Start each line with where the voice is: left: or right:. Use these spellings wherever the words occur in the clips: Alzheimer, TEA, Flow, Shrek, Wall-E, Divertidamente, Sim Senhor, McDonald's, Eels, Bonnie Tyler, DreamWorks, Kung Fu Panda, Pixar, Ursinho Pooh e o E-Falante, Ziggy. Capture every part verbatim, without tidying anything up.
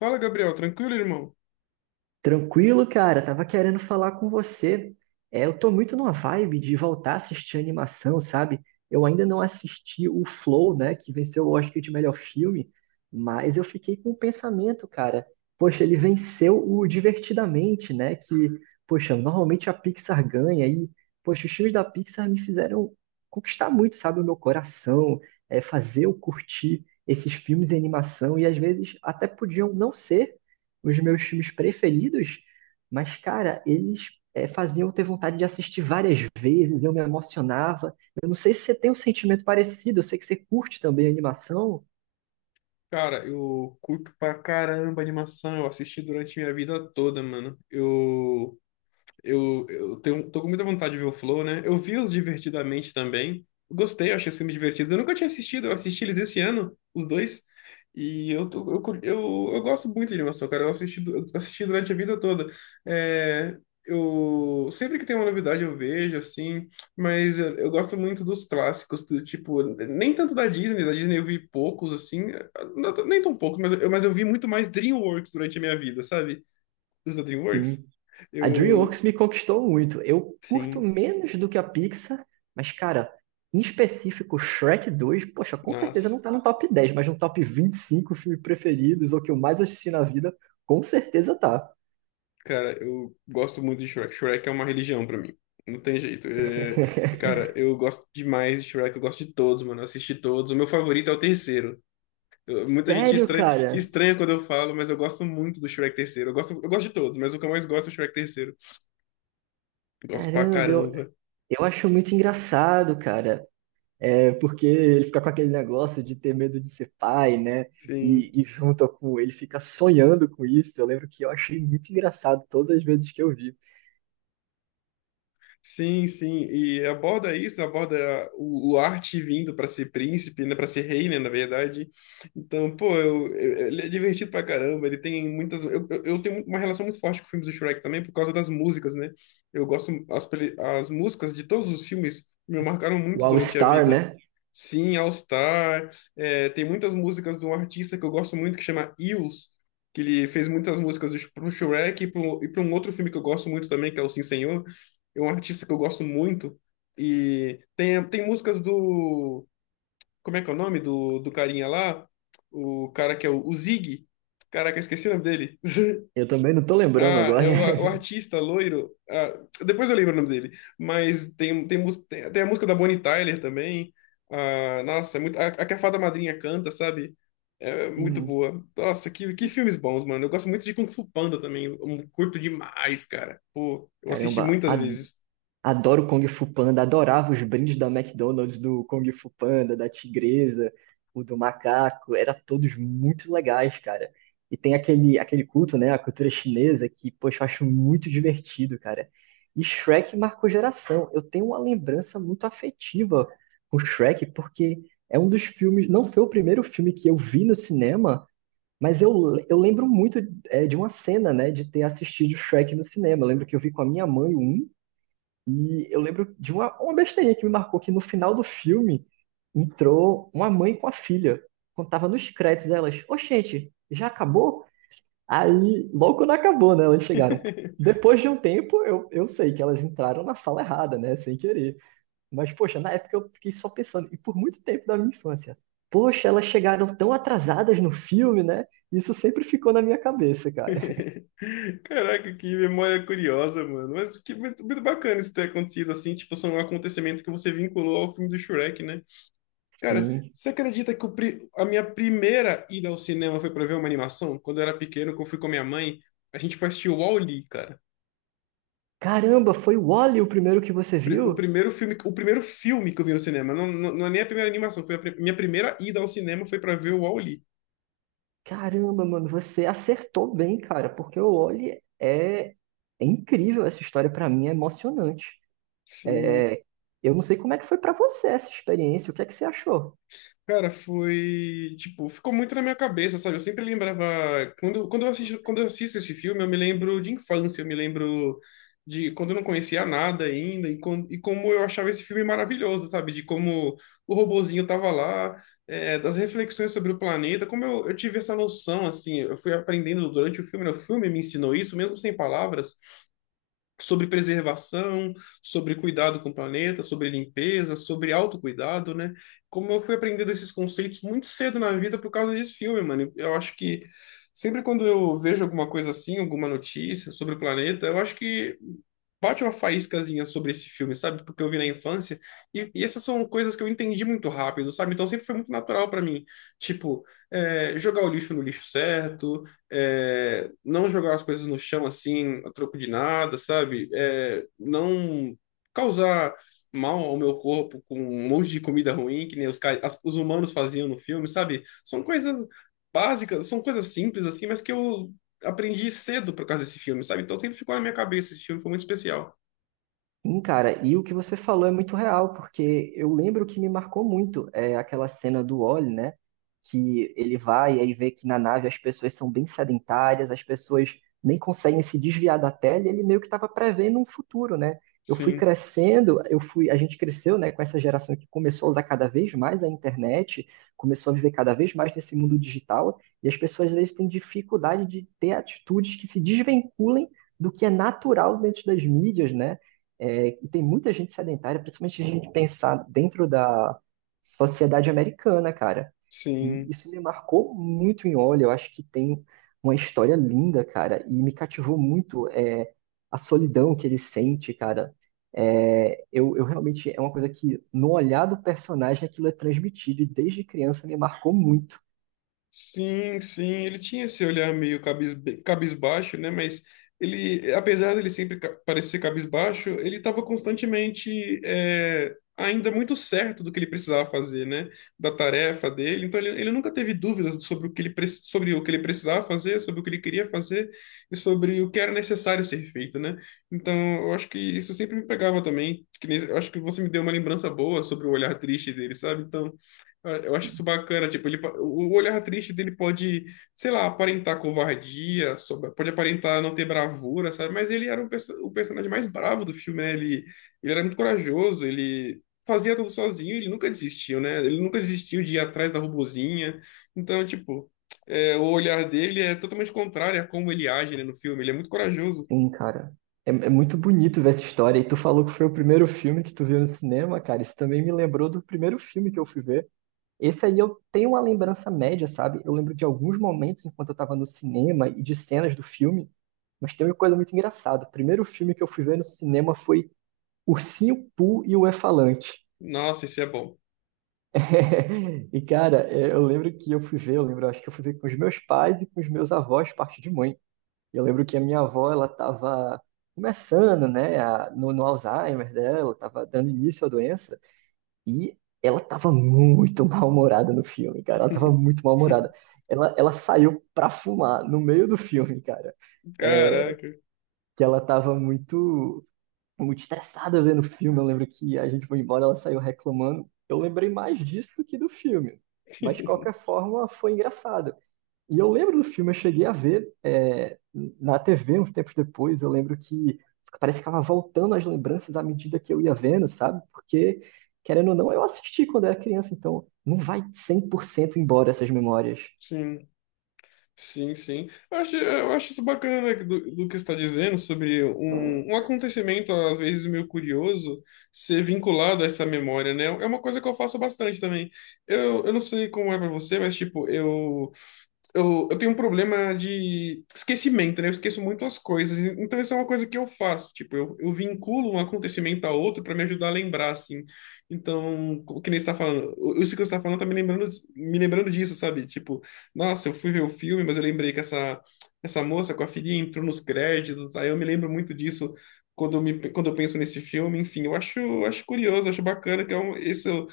left: Fala, Gabriel, tranquilo, irmão?
right: Tranquilo, cara. Tava querendo falar com você. É, eu tô muito numa vibe de voltar a assistir animação, sabe? Eu ainda não assisti o Flow, né, que venceu o Oscar de melhor filme, mas eu fiquei com o pensamento, cara. Poxa, ele venceu o Divertidamente, né? Que, poxa, normalmente a Pixar ganha e, poxa, os filmes da Pixar me fizeram conquistar muito, sabe, o meu coração, é, fazer eu curtir esses filmes de animação e às vezes até podiam não ser os meus filmes preferidos, mas, cara, eles é, faziam eu ter vontade de assistir várias vezes, eu me emocionava. Eu não sei se você tem um sentimento parecido, eu sei que você curte também a animação.
left: Cara, eu curto pra caramba animação, eu assisti durante minha vida toda, mano. Eu Eu, eu tenho, tô com muita vontade de ver o Flow, né? Eu vi os Divertidamente também. Gostei, eu achei os filmes divertidos. Eu nunca tinha assistido, eu assisti eles esse ano, os dois. E eu, tô, eu, cur- eu, eu gosto muito de animação, cara. Eu assisti, eu assisti durante a vida toda. É, eu, Sempre que tem uma novidade eu vejo, assim. Mas eu, eu gosto muito dos clássicos, do tipo, nem tanto da Disney. Da Disney eu vi poucos, assim. Não- nem tão poucos, mas, eu- mas eu vi muito mais DreamWorks durante a minha vida, sabe? Os da DreamWorks.
right: Sim. A
left: Eu,
right: DreamWorks me conquistou muito. Eu curto
left: Sim,
right: menos do que a Pixar, mas, cara, em específico, Shrek dois, poxa, com certeza
left: nossa.
right: não tá no top dez, mas no top vinte e cinco filmes preferidos, ou que eu mais assisti na vida, com certeza tá.
left: Cara, eu gosto muito de Shrek. Shrek é uma religião pra mim. Não tem jeito. É, Cara, eu gosto demais de Shrek. Eu gosto de todos, mano. Eu assisti todos. O meu favorito é o terceiro. Eu- muita gente
right: Sério,
left: estranha,
right: cara?
left: estranha quando eu falo, mas eu gosto muito do Shrek terceiro. Eu gosto, eu gosto de todos, mas o que eu mais gosto é o Shrek terceiro. Eu gosto pra
right: Caramba, eu,
left: caramba.
right: Eu acho muito engraçado, cara, é, porque ele fica com aquele negócio de ter medo de ser pai, né?
left: Sim.
right: E, e junto com ele fica sonhando com isso. Eu lembro que eu achei muito engraçado todas as vezes que eu vi.
left: Sim, sim, e aborda isso, aborda o, o arte vindo para ser príncipe, né, para ser rei, né, na verdade. Então, pô, eu, eu- ele é divertido pra caramba, ele tem muitas... Eu, eu, eu tenho uma relação muito forte com filmes do Shrek também por causa das músicas, né? Eu gosto... As, peli- as músicas de todos os filmes me marcaram
right: O
left: muito
right: All
left: durante a
right: Star,
left: vida.
right: né?
left: Sim, All Star. É, tem muitas músicas de um artista que eu gosto muito que chama Eels, que ele fez muitas músicas do- pro Shrek e pro- e para um outro filme que eu gosto muito também, que é o Sim Senhor. É um artista que eu gosto muito. E tem, tem músicas do. Como é que é o nome do, do carinha lá? O cara que é o, o Ziggy. Caraca, eu esqueci o nome dele.
right: Eu também não tô lembrando
left: Ah,
right: agora.
left: é o, o artista loiro. Ah, depois eu lembro o nome dele. Mas tem, tem, mús- tem, tem a música da Bonnie Tyler também. Ah, nossa, é muito, a, a que a Fada Madrinha canta, sabe? É muito
right: Sim.
left: boa. Nossa, que, que filmes bons, mano. Eu gosto muito de Kung Fu Panda também. Eu curto demais, cara. Pô, eu assisti
right: Caramba,
left: muitas
right: há
left: vezes.
right: adoro Kung Fu Panda, adorava os brindes da McDonald's, do Kung Fu Panda, da Tigresa, o do macaco, era todos muito legais, cara. E tem aquele, aquele culto, né, a cultura chinesa, que, poxa, eu acho muito divertido, cara. E Shrek marcou geração. Eu tenho uma lembrança muito afetiva com Shrek, porque é um dos filmes, não foi o primeiro filme que eu vi no cinema, mas eu, eu lembro muito, é, de uma cena, né, de ter assistido Shrek no cinema. Eu lembro que eu vi com a minha mãe o um e eu lembro de uma, uma besteirinha que me marcou, que no final do filme entrou uma mãe com a filha. Quando tava nos créditos, elas, ô gente, já acabou? Aí, logo quando acabou, né, elas chegaram. Depois de um tempo, eu, eu sei que elas entraram na sala errada, né, sem querer. Mas, poxa, na época eu fiquei só pensando, e por muito tempo da minha infância, poxa, elas chegaram tão atrasadas no filme, né? Isso sempre ficou na minha cabeça, cara.
left: Caraca, que memória curiosa, mano. Mas que muito, muito bacana isso ter acontecido assim. Tipo, são um acontecimento que você vinculou ao filme do Shrek, né? Cara,
right: Sim.
left: você acredita que o pri- a minha primeira ida ao cinema foi pra ver uma animação? Quando eu era pequeno, que eu fui com a minha mãe, a gente foi assistir o Wall-E, cara.
right: Caramba, foi o Wall-E o primeiro que você
left: Pri- O
right: viu?
left: primeiro filme, o primeiro filme que eu vi no cinema, não, não, não é nem a primeira animação, foi a pri- minha primeira ida ao cinema foi pra ver o Wall-E.
right: Caramba, mano, você acertou bem, cara, porque o Oli é, é incrível essa história pra mim, é emocionante.
left: Sim.
right: É, Eu não sei como é que foi pra você essa experiência, o que é que você achou?
left: Cara, foi, tipo, ficou muito na minha cabeça, sabe? Eu sempre lembrava, quando, quando eu assisto, quando eu assisto esse filme, eu me lembro de infância, eu me lembro de quando eu não conhecia nada ainda e, com, e como eu achava esse filme maravilhoso, sabe? De como o robozinho tava lá, é, das reflexões sobre o planeta, como eu, eu tive essa noção, assim, eu fui aprendendo durante o filme, né? O filme me ensinou isso, mesmo sem palavras, sobre preservação, sobre cuidado com o planeta, sobre limpeza, sobre autocuidado, né? Como eu fui aprendendo esses conceitos muito cedo na vida por causa desse filme, mano. Eu acho que sempre quando eu vejo alguma coisa assim, alguma notícia sobre o planeta, eu acho que bate uma faíscazinha sobre esse filme, sabe? Porque eu vi na infância. E, e essas são coisas que eu entendi muito rápido, sabe? Então sempre foi muito natural para mim. Tipo, é, jogar o lixo no lixo certo, é, não jogar as coisas no chão assim, a troco de nada, sabe? É, não causar mal ao meu corpo com um monte de comida ruim, que nem os, ca- as- os humanos faziam no filme, sabe? São coisas básicas, são coisas simples assim, mas que eu aprendi cedo por causa desse filme, sabe? Então sempre ficou na minha cabeça, esse filme foi muito especial.
right: Sim, cara, e o que você falou é muito real, porque eu lembro que me marcou muito é aquela cena do Wall, né? Que ele vai e aí vê que na nave as pessoas são bem sedentárias, as pessoas nem conseguem se desviar da tela, e ele meio que estava prevendo um futuro, né? Eu fui
left: Sim,
right: crescendo, eu fui, a gente cresceu, né, com essa geração que começou a usar cada vez mais a internet, começou a viver cada vez mais nesse mundo digital, e as pessoas às vezes têm dificuldade de ter atitudes que se desvinculem do que é natural dentro das mídias, né? É, e tem muita gente sedentária, principalmente se a gente pensar dentro da sociedade americana, cara. E
left: sim.
right: isso me marcou muito em Olho. Eu acho que tem uma história linda, cara, e me cativou muito é, a solidão que ele sente, cara. É, eu, eu realmente é uma coisa que no olhar do personagem aquilo é transmitido e desde criança me marcou muito,
left: Sim, sim, ele tinha esse olhar meio cabis, cabisbaixo, né? Mas ele, apesar dele sempre ca- parecer cabisbaixo, ele estava constantemente é, ainda muito certo do que ele precisava fazer, né? Da tarefa dele. Então ele, ele nunca teve dúvidas sobre o que ele, pre- sobre o que ele precisava fazer, sobre o que ele queria fazer e sobre o que era necessário ser feito, né? Então eu acho que isso sempre me pegava também. Que nem- Eu acho que você me deu uma lembrança boa sobre o olhar triste dele, sabe? Então ah, eu acho isso bacana, tipo, ele, po- o olhar triste dele pode, sei lá, aparentar covardia, sob- pode aparentar não ter bravura, sabe? Mas ele era um perso- o personagem mais bravo do filme, né? Ele, ele era muito corajoso, ele fazia tudo sozinho, ele nunca desistiu, né? Ele nunca desistiu de ir atrás da robozinha. Então, tipo, é, o olhar dele é totalmente contrário a como ele age, né, no filme. Ele é muito corajoso.
right: hein, cara. É, é muito bonito ver essa história. E tu falou que foi o primeiro filme que tu viu no cinema, cara. Isso também me lembrou do primeiro filme que eu fui ver. Esse aí eu tenho uma lembrança média, sabe? Eu lembro de alguns momentos enquanto eu estava no cinema e de cenas do filme, mas tem uma coisa muito engraçada. O primeiro filme que eu fui ver no cinema foi Ursinho Pooh e o E-Falante.
left: Nossa, isso é bom.
right: E cara, é, eu lembro que eu fui ver, eu lembro, eu acho que eu fui ver com os meus pais e com os meus avós, parte de mãe. Eu lembro que a minha avó, ela tava começando, né, a- no, no Alzheimer dela, tava dando início à doença. E ela tava muito mal-humorada no filme, cara. Ela tava muito mal-humorada. Ela, ela saiu pra fumar no meio do filme, cara. É,
left: Caraca.
right: que ela tava muito, muito estressada vendo o filme. Eu lembro que a gente foi embora, ela saiu reclamando. Eu lembrei mais disso do que do filme. Mas, de qualquer forma, foi engraçado. E eu lembro do filme, eu cheguei a ver é, na T V uns tempos depois, eu lembro que parece que estava voltando as lembranças à medida que eu ia vendo, sabe? Porque, querendo ou não, eu assisti quando era criança, então não vai cem por cento embora essas memórias.
left: Sim. Sim, sim. Eu acho, eu acho isso bacana né, do, do que você está dizendo sobre um, um acontecimento, às vezes meio curioso, ser vinculado a essa memória, né? É uma coisa que eu faço bastante também. Eu, eu não sei como é para você, mas, tipo, eu eu, eu tenho um problema de esquecimento, né? Eu esqueço muito as coisas. Então, isso é uma coisa que eu faço. Tipo, eu, eu vinculo um acontecimento a outro para me ajudar a lembrar, assim. Então, o que nem você tá falando, o- isso que você tá falando tá me lembrando, me lembrando disso, sabe? Tipo, nossa, eu fui ver o filme, mas eu lembrei que essa, essa moça com a filhinha entrou nos créditos. Aí eu me lembro muito disso quando eu, me, quando eu penso nesse filme. Enfim, eu acho, acho curioso, acho bacana que é um, isso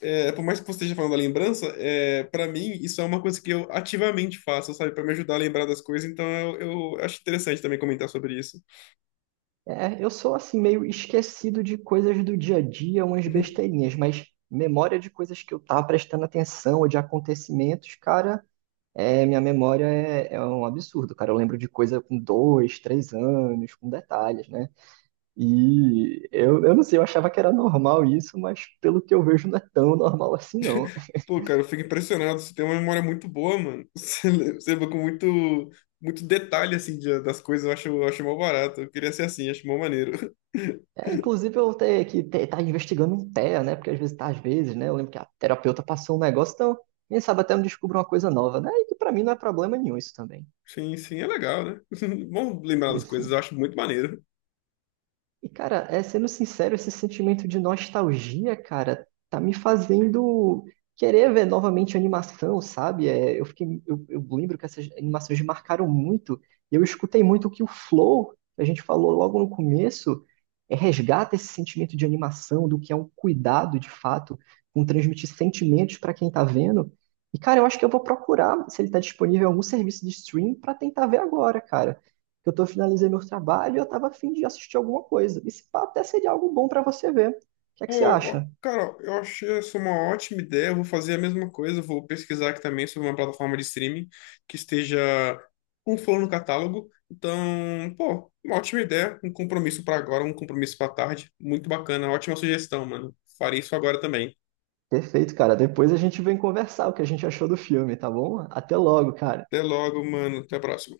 left: é, por mais que você esteja falando da lembrança, é, para mim isso é uma coisa que eu ativamente faço, sabe? Para me ajudar a lembrar das coisas, então eu, eu acho interessante também comentar sobre isso.
right: É, eu sou assim meio esquecido de coisas do dia a dia, umas besteirinhas, mas memória de coisas que eu tava prestando atenção ou de acontecimentos, cara, é, minha memória é, é um absurdo, cara. Eu lembro de coisa com dois, três anos, com detalhes, né? E eu, eu não sei, eu achava que era normal isso, mas pelo que eu vejo não é tão normal assim, não.
left: Pô, cara, eu fico impressionado, você tem uma memória muito boa, mano. Você le- você lembra com muito, muito detalhe, assim, de- das coisas, eu acho, eu acho mó barato. Eu queria ser assim, acho mó maneiro.
right: É, inclusive eu ter que ter, tá investigando um T E A, né? Porque às vezes tá, às vezes, né? Eu lembro que a terapeuta passou um negócio, então, quem sabe até eu descubro uma coisa nova, né? E que pra mim não é problema nenhum isso também.
left: Sim, sim, é legal, né? Bom lembrar das coisas, eu acho muito maneiro.
right: E, cara, é, sendo sincero, esse sentimento de nostalgia, cara, tá me fazendo querer ver novamente animação, sabe? É, eu fiquei, eu, eu lembro que essas animações me marcaram muito. E eu escutei muito que o Flow, que a gente falou logo no começo, é, resgata esse sentimento de animação, do que é um cuidado, de fato, com transmitir sentimentos para quem tá vendo. E, cara, eu acho que eu vou procurar se ele tá disponível em algum serviço de stream pra tentar ver agora, cara que eu tô, finalizei meu trabalho e eu tava a fim de assistir alguma coisa. E se pá, até seria algo bom pra você ver. O que é
left: Pô,
right: que você
left: ó,
right: acha?
left: cara, eu achei essa uma ótima ideia. Eu vou fazer a mesma coisa. Eu vou pesquisar aqui também sobre uma plataforma de streaming que esteja com flor no catálogo. Então, pô, uma ótima ideia. Um compromisso para agora, um compromisso para tarde. Muito bacana. Ótima sugestão, mano. Farei isso agora também.
right: Perfeito, cara. Depois a gente vem conversar o que a gente achou do filme, tá bom? Até logo, cara.
left: Até logo, mano. Até a próxima.